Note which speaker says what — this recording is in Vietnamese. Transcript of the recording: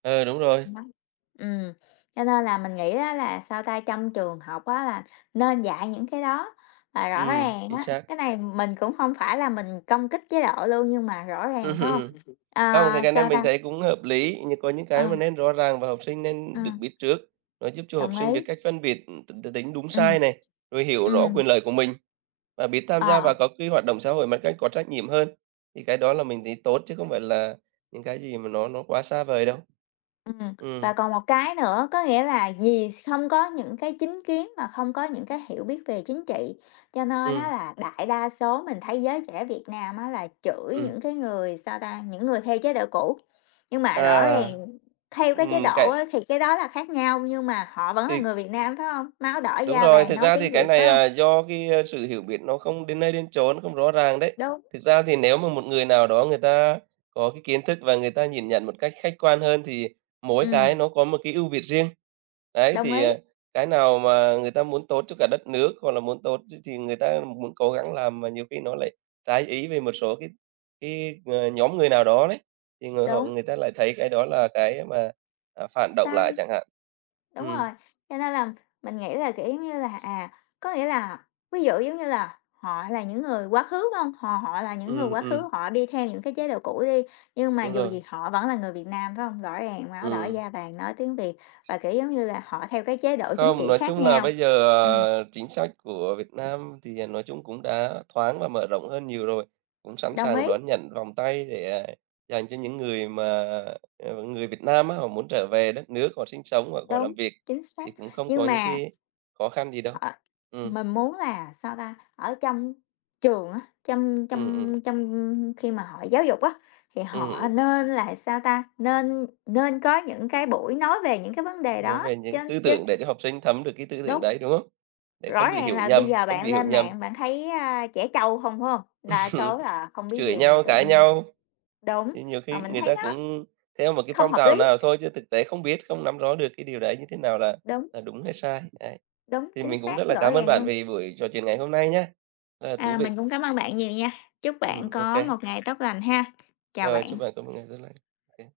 Speaker 1: Ờ, đúng rồi.
Speaker 2: Đó. Ừm, cho nên là mình nghĩ á là, sao ta, trong trường học á là nên dạy những cái đó là rõ
Speaker 1: Ừm,
Speaker 2: ràng
Speaker 1: chính
Speaker 2: á.
Speaker 1: xác.
Speaker 2: Cái này mình cũng hông phải là mình công kích chế độ luôn, nhưng mà rõ ràng, phải hông?
Speaker 1: Không, cái
Speaker 2: À,
Speaker 1: cái này
Speaker 2: sao
Speaker 1: mình
Speaker 2: ta
Speaker 1: thấy cũng hợp lý, nh có những
Speaker 2: Ờ.
Speaker 1: cái mà nên rõ ràng và học sinh nên được
Speaker 2: Ừm.
Speaker 1: biết trước, nó giúp cho học
Speaker 2: Đồng
Speaker 1: sinh biết
Speaker 2: ý.
Speaker 1: cách phân biệt, ừm, t t tính đúng
Speaker 2: Ừm,
Speaker 1: sai này, rồi hiểu rõ
Speaker 2: ừm.
Speaker 1: quyền lợi của mình, và biết tham gia
Speaker 2: Ờ.
Speaker 1: vào các cái hoạt động xã hội mà cách có trách nhiệm hơn. Thì cái đó là mình thấy tốt chứ không phải là những cái gì mà nó nó quá xa vời đâu.
Speaker 2: Ừm,
Speaker 1: Ừm.
Speaker 2: và còn một cái nữa, có nghĩa là vì không có những cái chính kiến và không có những cái hiểu biết về chính trị, cho nên á
Speaker 1: Ừm.
Speaker 2: là đại đa số mình thấy giới trẻ Việt Nam á, là chửi
Speaker 1: Ừm.
Speaker 2: những cái người, sao ta, những người theo chế độ cũ. Nhưng mà rõ
Speaker 1: À!
Speaker 2: ràng theo cái chế
Speaker 1: Ừm,
Speaker 2: độ
Speaker 1: cái
Speaker 2: á thì cái đó là khác nhau, nhưng mà họ vẫn là
Speaker 1: Thì
Speaker 2: người Việt Nam, phải hông? Máu đỏ
Speaker 1: Đúng
Speaker 2: da
Speaker 1: rồi,
Speaker 2: vàng,
Speaker 1: thực
Speaker 2: nói
Speaker 1: ra thì
Speaker 2: tiếng
Speaker 1: cái
Speaker 2: Việt phải
Speaker 1: này,
Speaker 2: hông?
Speaker 1: à, do cái sự hiểu biết nó không đến nơi đến chốn, không rõ ràng đấy.
Speaker 2: Đúng.
Speaker 1: Thực ra thì nếu mà một người nào đó người ta có cái kiến thức và người ta nhìn nhận một cách khách quan hơn, thì mỗi cái
Speaker 2: Ừm.
Speaker 1: nó có một cái ưu việt riêng, ấy.
Speaker 2: Đồng
Speaker 1: Thì,
Speaker 2: ý.
Speaker 1: à, cái nào mà người ta muốn tốt cho cả đất nước, hoặc là muốn tốt cho thì người ta muốn cố gắng làm, mà nhiều khi nó lại trái ý về một số cái cái, à, nhóm người nào đó đấy, thì người họ
Speaker 2: Đúng.
Speaker 1: người ta lại thấy cái đó là cái mà, à, phản động lại
Speaker 2: Sai.
Speaker 1: chẳng hạn.
Speaker 2: đúng rồi,
Speaker 1: Ừm.
Speaker 2: cho nên là mình nghĩ là, kiểu giống như là, à, có nghĩa là ví dụ, giống như là, họ là những người quá khứ, phải hông? Họ họ là những người
Speaker 1: Ừm,
Speaker 2: quá khứ,
Speaker 1: ừm.
Speaker 2: họ đi theo những cái chế độ cũ đi, nhưng mà
Speaker 1: Đúng
Speaker 2: dù gì
Speaker 1: rồi.
Speaker 2: họ vẫn là người Việt Nam, phải hông? Rõ ràng máu đỏ
Speaker 1: Ừm.
Speaker 2: da vàng, nói tiếng Việt và, kiểu, giống như là, họ theo cái chế độ chính
Speaker 1: Không,
Speaker 2: trị
Speaker 1: nói
Speaker 2: khác
Speaker 1: chung là
Speaker 2: nhau.
Speaker 1: bây giờ,
Speaker 2: Ừm.
Speaker 1: à, chính sách của Việt Nam thì, à, nói chung cũng đã thoáng và mở rộng hơn nhiều rồi, cũng sẵn
Speaker 2: Đồng
Speaker 1: sàng
Speaker 2: ý.
Speaker 1: đón nhận vòng tay để, à, dành cho những người mà, ờ, người Việt Nam á, họ muốn trở về đất nước, họ sinh sống hoặc họ
Speaker 2: Đúng,
Speaker 1: làm việc,
Speaker 2: chính xác,
Speaker 1: thì cũng không
Speaker 2: nhưng
Speaker 1: có những
Speaker 2: mà
Speaker 1: cái khó khăn gì đâu.
Speaker 2: Ờ
Speaker 1: Ừm.
Speaker 2: mình muốn là, sao ta, ở trong trường á, trong
Speaker 1: Ừm, ừm.
Speaker 2: trong trong khi mà họ giáo dục á, thì
Speaker 1: Ừm,
Speaker 2: họ
Speaker 1: ừm.
Speaker 2: nên là, sao ta, nên nên có những cái buổi nói về những cái vấn đề
Speaker 1: Nói
Speaker 2: đó,
Speaker 1: về những
Speaker 2: chứ
Speaker 1: tư
Speaker 2: chứ
Speaker 1: tưởng để cho học sinh thấm được cái tư tưởng
Speaker 2: đúng.
Speaker 1: đấy, đúng không? Để
Speaker 2: Rõ
Speaker 1: không bị
Speaker 2: ràng
Speaker 1: hiểu
Speaker 2: là bây
Speaker 1: nhầm,
Speaker 2: giờ
Speaker 1: không
Speaker 2: bạn
Speaker 1: bị hiểu
Speaker 2: lên
Speaker 1: nhầm
Speaker 2: mạng bạn thấy, a, trẻ trâu không, phải hông? Đa số là không biết
Speaker 1: chửi
Speaker 2: gì mà
Speaker 1: nhau,
Speaker 2: tự
Speaker 1: cãi
Speaker 2: nhiên
Speaker 1: nhau.
Speaker 2: đúng,
Speaker 1: Chứ nhiều
Speaker 2: mà
Speaker 1: khi
Speaker 2: mình
Speaker 1: người
Speaker 2: thấy
Speaker 1: ta
Speaker 2: nó
Speaker 1: cũng theo một cái
Speaker 2: không
Speaker 1: phong
Speaker 2: hợp
Speaker 1: trào
Speaker 2: lý.
Speaker 1: nào thôi chứ thực tế không biết, không nắm rõ được cái điều đấy như thế nào là
Speaker 2: Đúng.
Speaker 1: là đúng hay sai, đấy.
Speaker 2: Đúng,
Speaker 1: Thì
Speaker 2: chính
Speaker 1: mình cũng rất
Speaker 2: xác,
Speaker 1: là
Speaker 2: rõ
Speaker 1: cám ơn
Speaker 2: ràng
Speaker 1: bạn
Speaker 2: luôn.
Speaker 1: vì buổi trò chuyện ngày hôm nay nhá, rất là thú
Speaker 2: À, mình
Speaker 1: vị.
Speaker 2: cũng cám ơn bạn nhiều nha, chúc bạn
Speaker 1: Ừm,
Speaker 2: có
Speaker 1: OK.
Speaker 2: một ngày tốt lành ha, chào
Speaker 1: Rồi,
Speaker 2: bạn.
Speaker 1: chúc bạn có một ngày tốt lành. OK.